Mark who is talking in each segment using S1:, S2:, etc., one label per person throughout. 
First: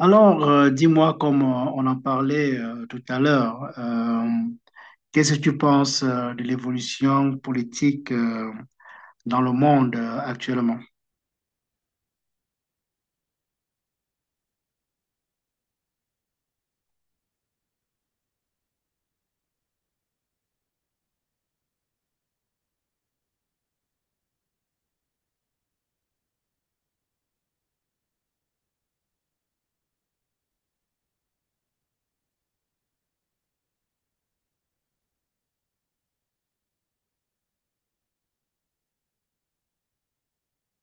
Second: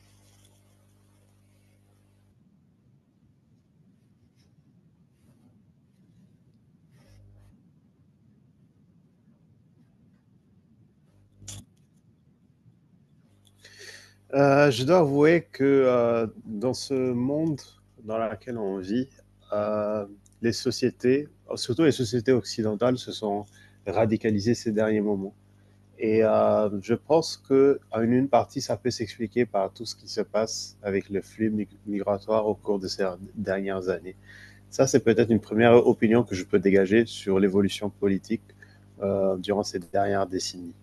S1: Alors, dis-moi, comme on en parlait tout à l'heure, qu'est-ce que tu penses de l'évolution politique dans le monde actuellement?
S2: Je dois avouer que dans ce monde dans lequel on vit, euh, les sociétés, surtout les sociétés occidentales, se sont radicalisées ces derniers moments. Et je pense que en une partie, ça peut s'expliquer par tout ce qui se passe avec le migratoire au cours de ces dernières années. Ça, c'est peut-être une première opinion que je peux dégager sur l'évolution politique durant ces dernières décennies.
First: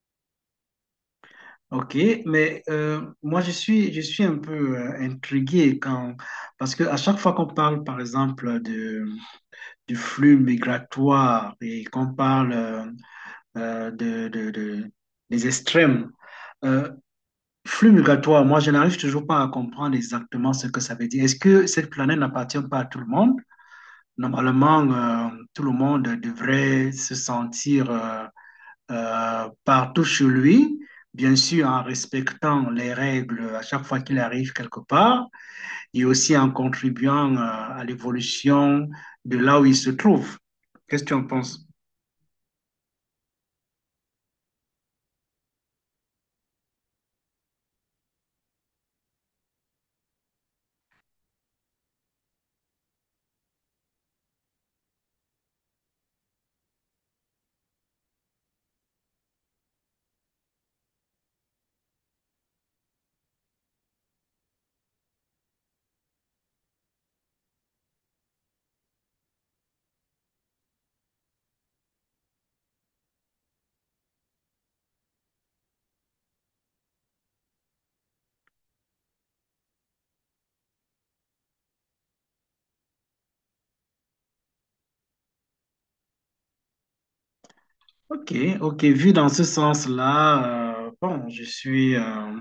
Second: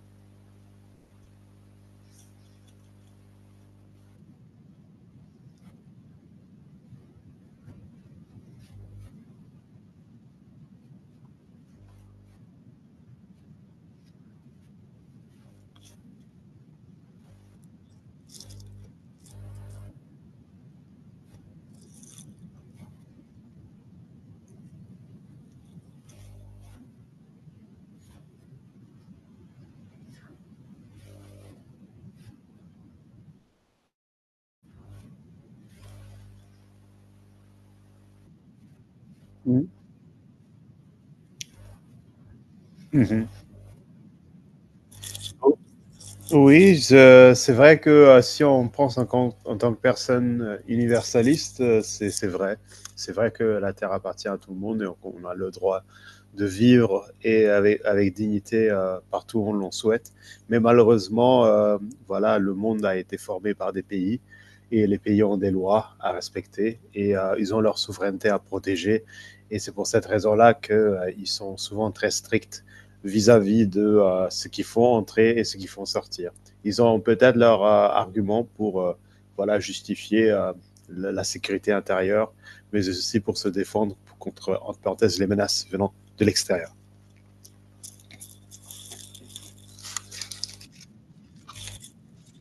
S1: Ok, mais moi je suis un peu intrigué quand parce que à chaque fois qu'on parle par exemple de du flux migratoire et qu'on parle de- des extrêmes, euh, flux migratoire, moi, je n'arrive toujours pas à comprendre exactement ce que ça veut dire. Est-ce que cette planète n'appartient pas à tout le monde? Normalement, tout le monde devrait se sentir partout chez lui, bien sûr en respectant les règles à chaque fois qu'il arrive quelque part et aussi en contribuant à l'évolution de là où
S2: Mhm.
S1: il se trouve. Qu'est-ce que tu en penses?
S2: Vous, oui, c'est vrai que si on pense en tant que personne universaliste, c'est vrai. C'est vrai que la Terre appartient à tout le monde et on a le droit de vivre et avec, avec dignité partout où on l'en souhaite. Mais malheureusement, voilà, le monde a été formé par des pays et les pays ont des lois à respecter et ils ont leur souveraineté à protéger. Et c'est pour cette raison-là qu'ils sont souvent très stricts vis-à-vis de ce qu'ils font entrer et ce qu'ils font sortir. Ils ont peut-être leur argument pour voilà, justifier la sécurité intérieure, mais aussi pour se défendre contre, entre parenthèses, les menaces venant de l'extérieur.
S1: Ok, ok, vu dans ce sens-là, bon, je suis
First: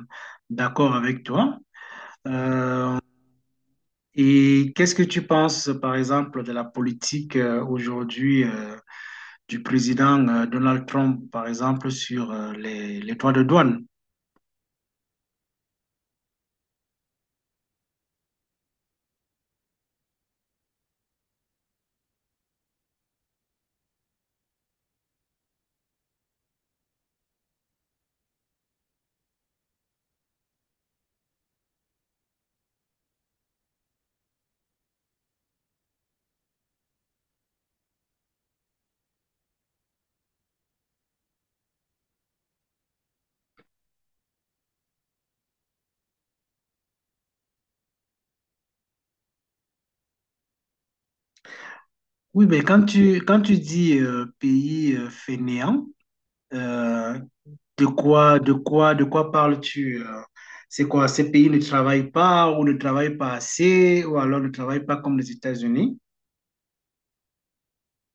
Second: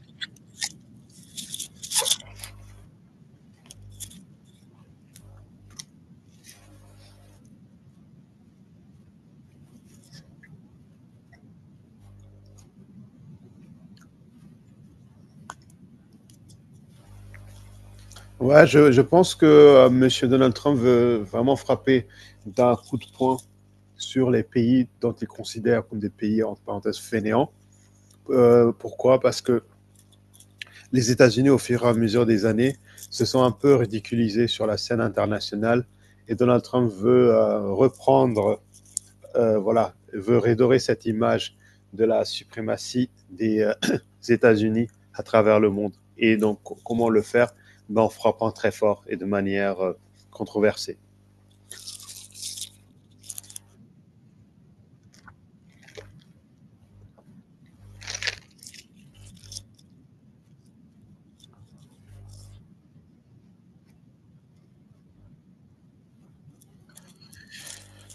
S1: d'accord avec toi. Euh, Et qu'est-ce que tu penses, par exemple, de la politique aujourd'hui du président Donald Trump, par exemple, sur les droits de douane?
S2: Ouais, je pense que Monsieur M. Donald Trump veut vraiment frapper d'un coup de poing sur les pays dont il considère comme des pays, entre parenthèses, fainéants. Pourquoi? Parce que les États-Unis, au fur et à mesure des années, se sont un peu ridiculisés sur la scène internationale et Donald Trump veut reprendre, voilà, veut redorer cette image de la suprématie des États-Unis à travers le monde. Et donc, comment le faire? Ben, en frappant très fort et de manière controversée.
S1: Oui, mais quand tu dis pays fainéant, euh, de quoi parles-tu? C'est quoi? Ces pays ne travaillent pas ou ne travaillent pas assez ou alors ne travaillent pas comme les États-Unis?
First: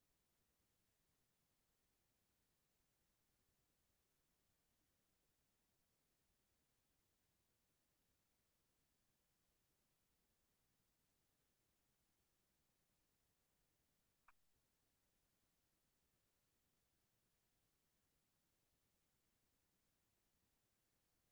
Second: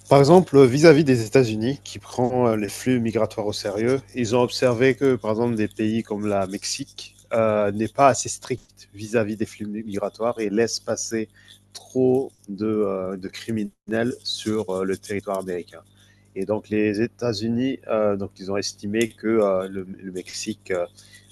S2: Par exemple, vis-à-vis des États-Unis, qui prend les flux migratoires au sérieux, ils ont observé que, par exemple, des pays comme la Mexique n'est pas assez strict vis-à-vis des flux migratoires et laisse passer trop de criminels sur le territoire américain. Et donc les États-Unis, donc ils ont estimé que le Mexique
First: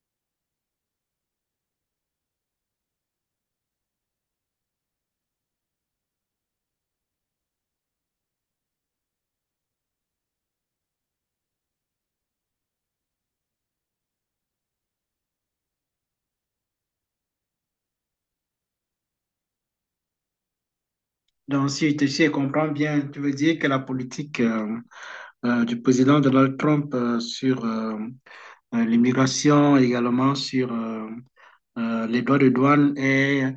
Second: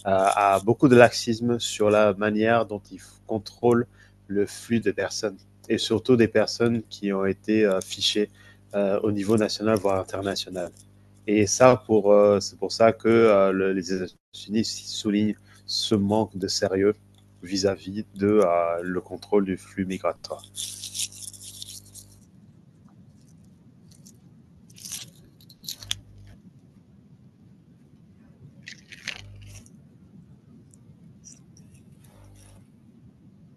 S2: a beaucoup de laxisme sur la manière dont il contrôle le flux des personnes et surtout des personnes qui ont été fichées au niveau national, voire international. Et ça, c'est pour ça que les États-Unis soulignent ce manque de sérieux vis-à-vis de le contrôle du flux migratoire.
S1: Donc, si je comprends bien, tu veux dire que la politique du président Donald Trump sur l'immigration, également sur les droits de douane est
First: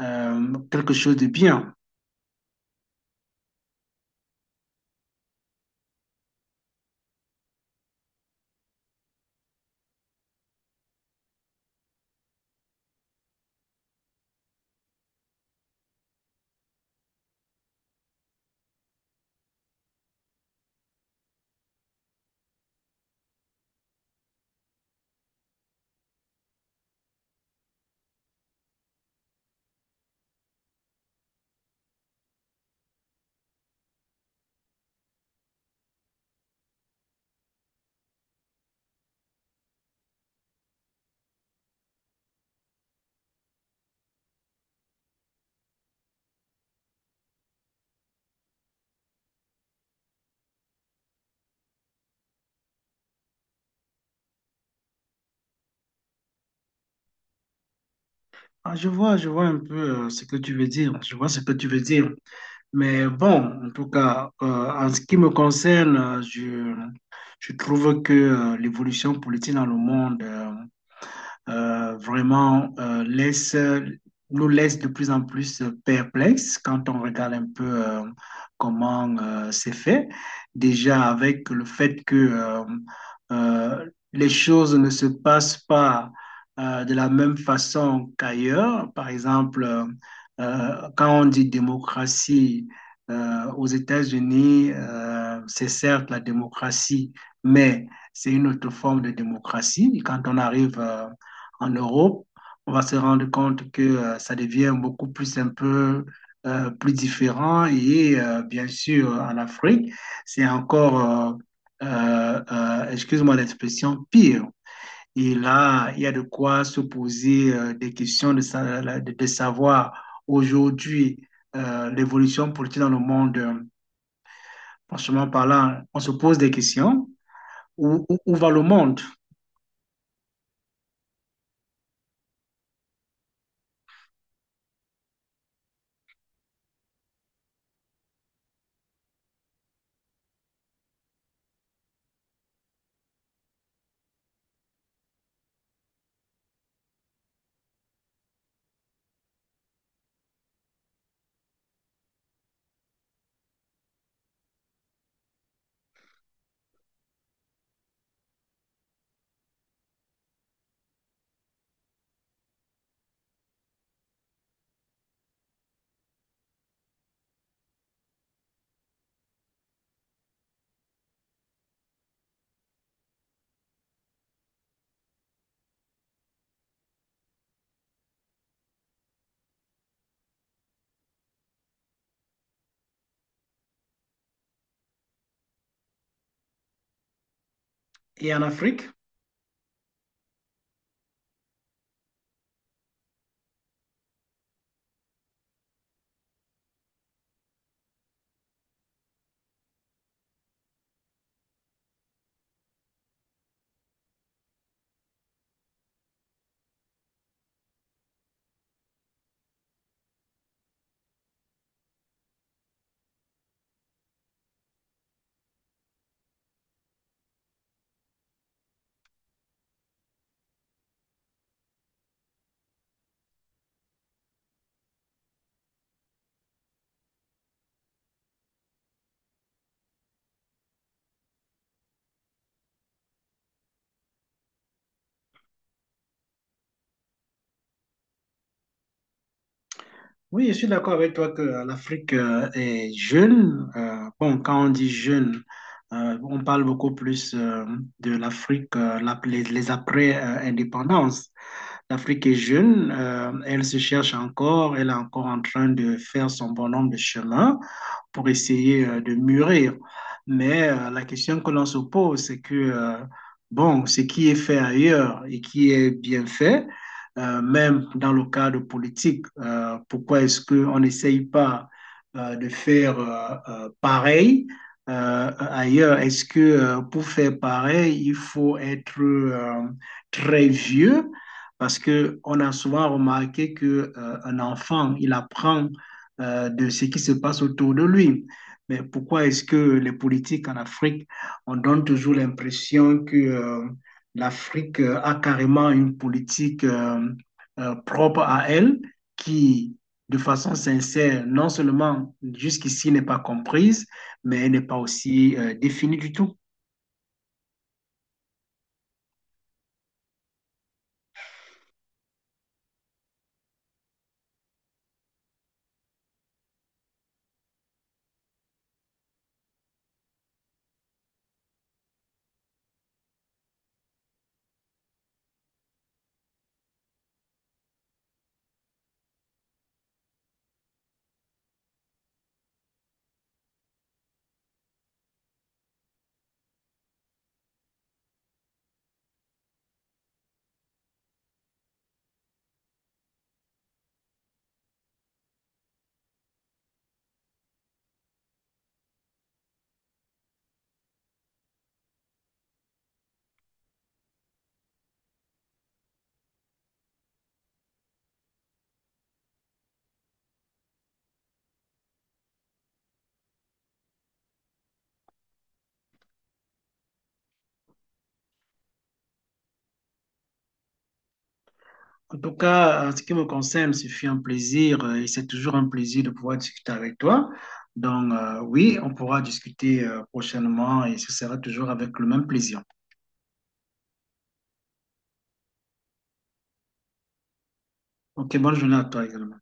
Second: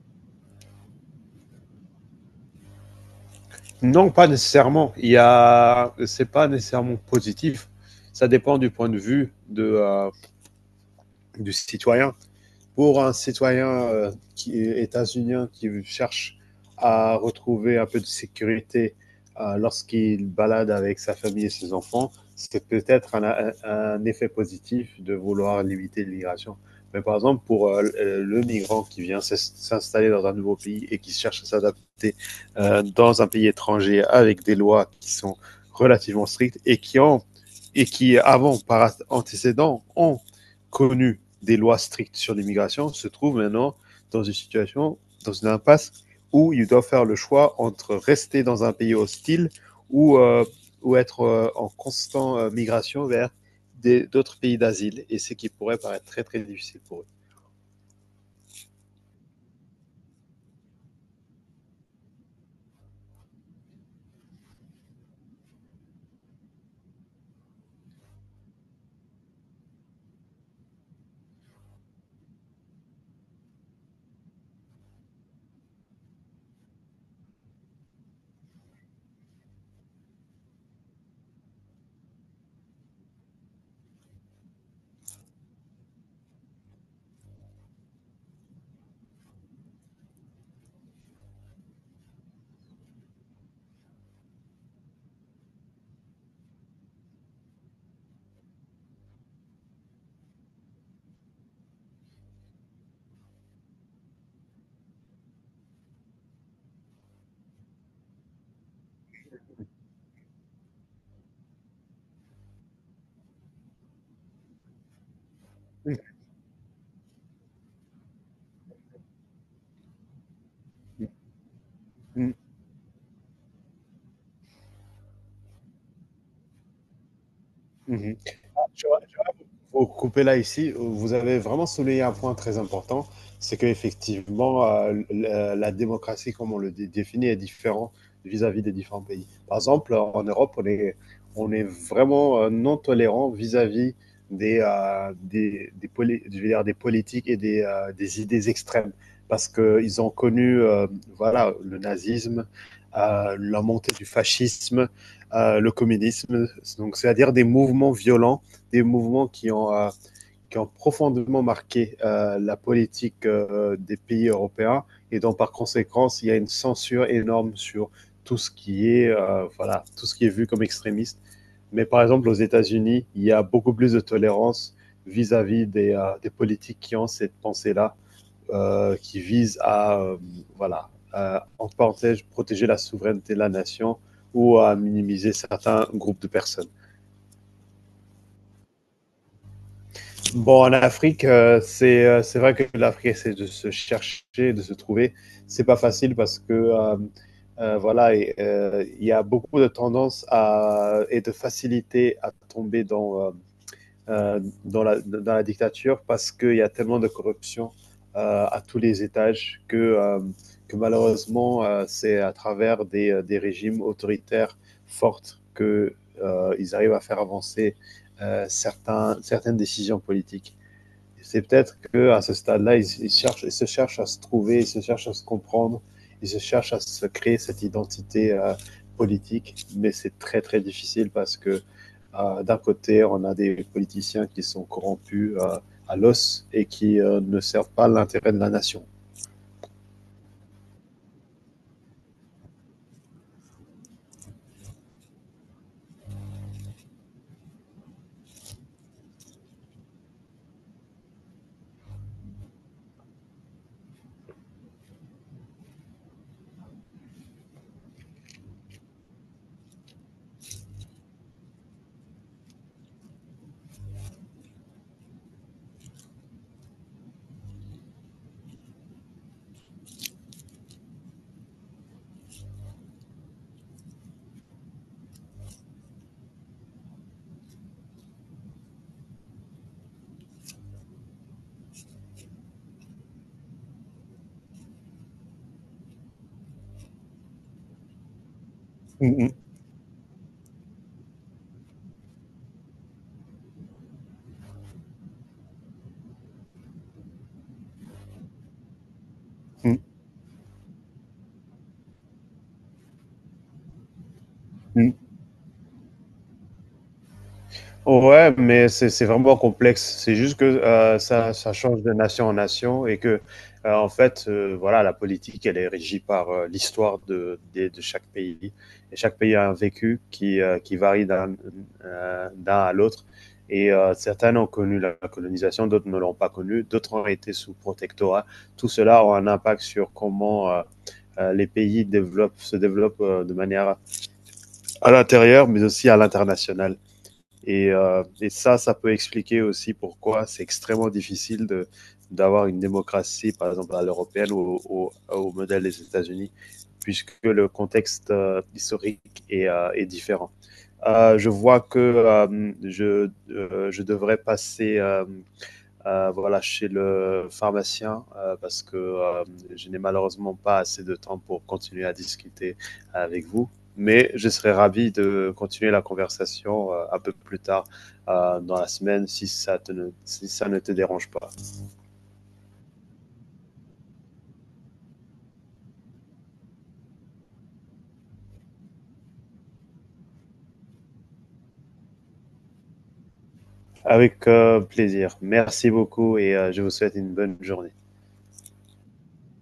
S1: quelque chose de bien.
S2: Non, pas nécessairement. Il y a, c'est pas nécessairement positif. Ça dépend du point de vue du citoyen. Pour un citoyen qui est états-unien qui cherche à retrouver un peu de sécurité lorsqu'il balade avec sa famille et ses enfants, c'est peut-être un effet positif de vouloir limiter l'immigration. Mais par exemple, pour le migrant qui vient s'installer dans un nouveau pays et qui cherche à s'adapter dans un pays étranger avec des lois qui sont relativement strictes et et qui avant, par antécédent, ont connu des lois strictes sur l'immigration, se trouve maintenant dans une situation, dans une impasse où ils doivent faire le choix entre rester dans un pays hostile ou, euh, ou être en constante migration vers d'autres pays d'asile. Et ce qui pourrait paraître très, très difficile pour
S1: Ah, je vois un peu ce que tu veux dire. Je vois ce que tu veux dire. Mais bon, en tout cas, en ce qui me concerne, je trouve que l'évolution politique dans le monde vraiment laisse, nous laisse de plus en plus perplexes quand on regarde un peu comment c'est fait. Déjà avec le fait que euh, les choses ne se passent pas de la même façon qu'ailleurs. Par exemple, quand on dit démocratie aux États-Unis, c'est certes la démocratie, mais c'est une autre forme de démocratie. Quand on arrive en Europe, on va se rendre compte que ça devient beaucoup plus un peu plus différent. Et bien sûr, en Afrique, c'est encore, excuse-moi l'expression, pire. Et là, il y a de quoi se poser des questions de savoir
S2: eux.
S1: aujourd'hui
S2: Tu
S1: l'évolution politique dans le monde. Franchement parlant, on se pose des questions. Où,
S2: vois,
S1: où, où va le monde?
S2: faut couper là ici. Vous avez vraiment souligné un point très important, c'est qu'effectivement, la démocratie, comme on le définit, est différente vis-à-vis des différents pays. Par exemple, en Europe, on est vraiment non tolérant vis-à-vis je veux dire, des politiques et des idées extrêmes, parce qu'ils ont connu voilà, le nazisme, la montée du fascisme, le communisme, donc c'est-à-dire des mouvements violents, des mouvements qui qui ont profondément marqué la politique des pays européens. Et donc, par conséquent, il y a une censure énorme sur tout ce qui est, voilà, tout ce qui est vu comme extrémiste. Mais par exemple, aux États-Unis, il y a beaucoup plus de tolérance vis-à-vis -vis des politiques qui ont cette pensée-là, qui vise voilà, à, en parenthèse, protéger la souveraineté de la nation ou à minimiser certains groupes de personnes.
S1: Et en Afrique?
S2: Bon, en Afrique, c'est vrai que l'Afrique c'est de se chercher, de se trouver. C'est pas facile parce que voilà, il y a beaucoup de tendance à, et de facilité à tomber euh, dans la dictature parce qu'il y a tellement de corruption à tous les étages que malheureusement, c'est à travers des régimes autoritaires fortes que, ils arrivent à faire avancer certaines décisions politiques. C'est peut-être que à ce stade-là, ils cherchent, ils se cherchent à se trouver, ils se cherchent à se comprendre, ils se cherchent à se créer cette identité politique, mais c'est très très difficile parce que d'un côté, on a des politiciens qui sont corrompus à l'os et qui ne servent pas l'intérêt de la nation.
S1: Oui, je suis d'accord avec toi que l'Afrique est jeune. Bon, quand on dit jeune, on parle beaucoup plus de l'Afrique, les après-indépendances. L'Afrique est jeune, elle se cherche encore, elle est encore en train de faire son bon nombre de chemins pour essayer de mûrir. Mais la question que l'on se pose, c'est que, bon, ce qui est fait ailleurs et qui est bien fait, même dans le cadre politique, pourquoi est-ce qu'on n'essaye pas de faire pareil ailleurs? Est-ce que pour faire pareil, il faut être très vieux? Parce que on a souvent remarqué que, un enfant, il apprend de ce qui se passe autour de lui. Mais pourquoi
S2: Mm,
S1: est-ce que les politiques en Afrique, on donne toujours l'impression que l'Afrique a carrément une politique propre à elle
S2: mm,
S1: qui, de façon sincère, non seulement jusqu'ici n'est pas comprise, mais elle n'est pas
S2: mm.
S1: aussi définie du tout.
S2: Ouais, mais c'est vraiment complexe. C'est juste que ça change de nation en nation et que, en fait, voilà, la politique, elle est régie par l'histoire de chaque pays. Et chaque pays a un vécu qui varie d'un d'un à l'autre. Et certains ont connu la colonisation, d'autres ne l'ont pas connue, d'autres ont été sous protectorat. Tout cela a un impact sur comment les pays développent, se développent de manière à l'intérieur, mais aussi à l'international. Et ça, ça peut expliquer aussi pourquoi c'est extrêmement difficile d'avoir une démocratie, par exemple, à l'européenne au modèle des États-Unis, puisque le contexte historique est différent. Je vois que je devrais passer voilà, chez le pharmacien parce que je n'ai malheureusement pas assez de temps pour continuer à discuter avec vous. Mais je serais ravi de continuer la conversation un peu plus tard dans la semaine si ça, te ne, si ça ne te dérange pas.
S1: En tout cas, en ce qui me concerne, ce fut un plaisir et c'est toujours un plaisir de pouvoir discuter avec toi. Donc, oui, on pourra discuter prochainement et ce sera toujours avec le même plaisir.
S2: Avec plaisir. Merci beaucoup et je vous souhaite une bonne journée.
S1: Ok, bonne journée à toi également.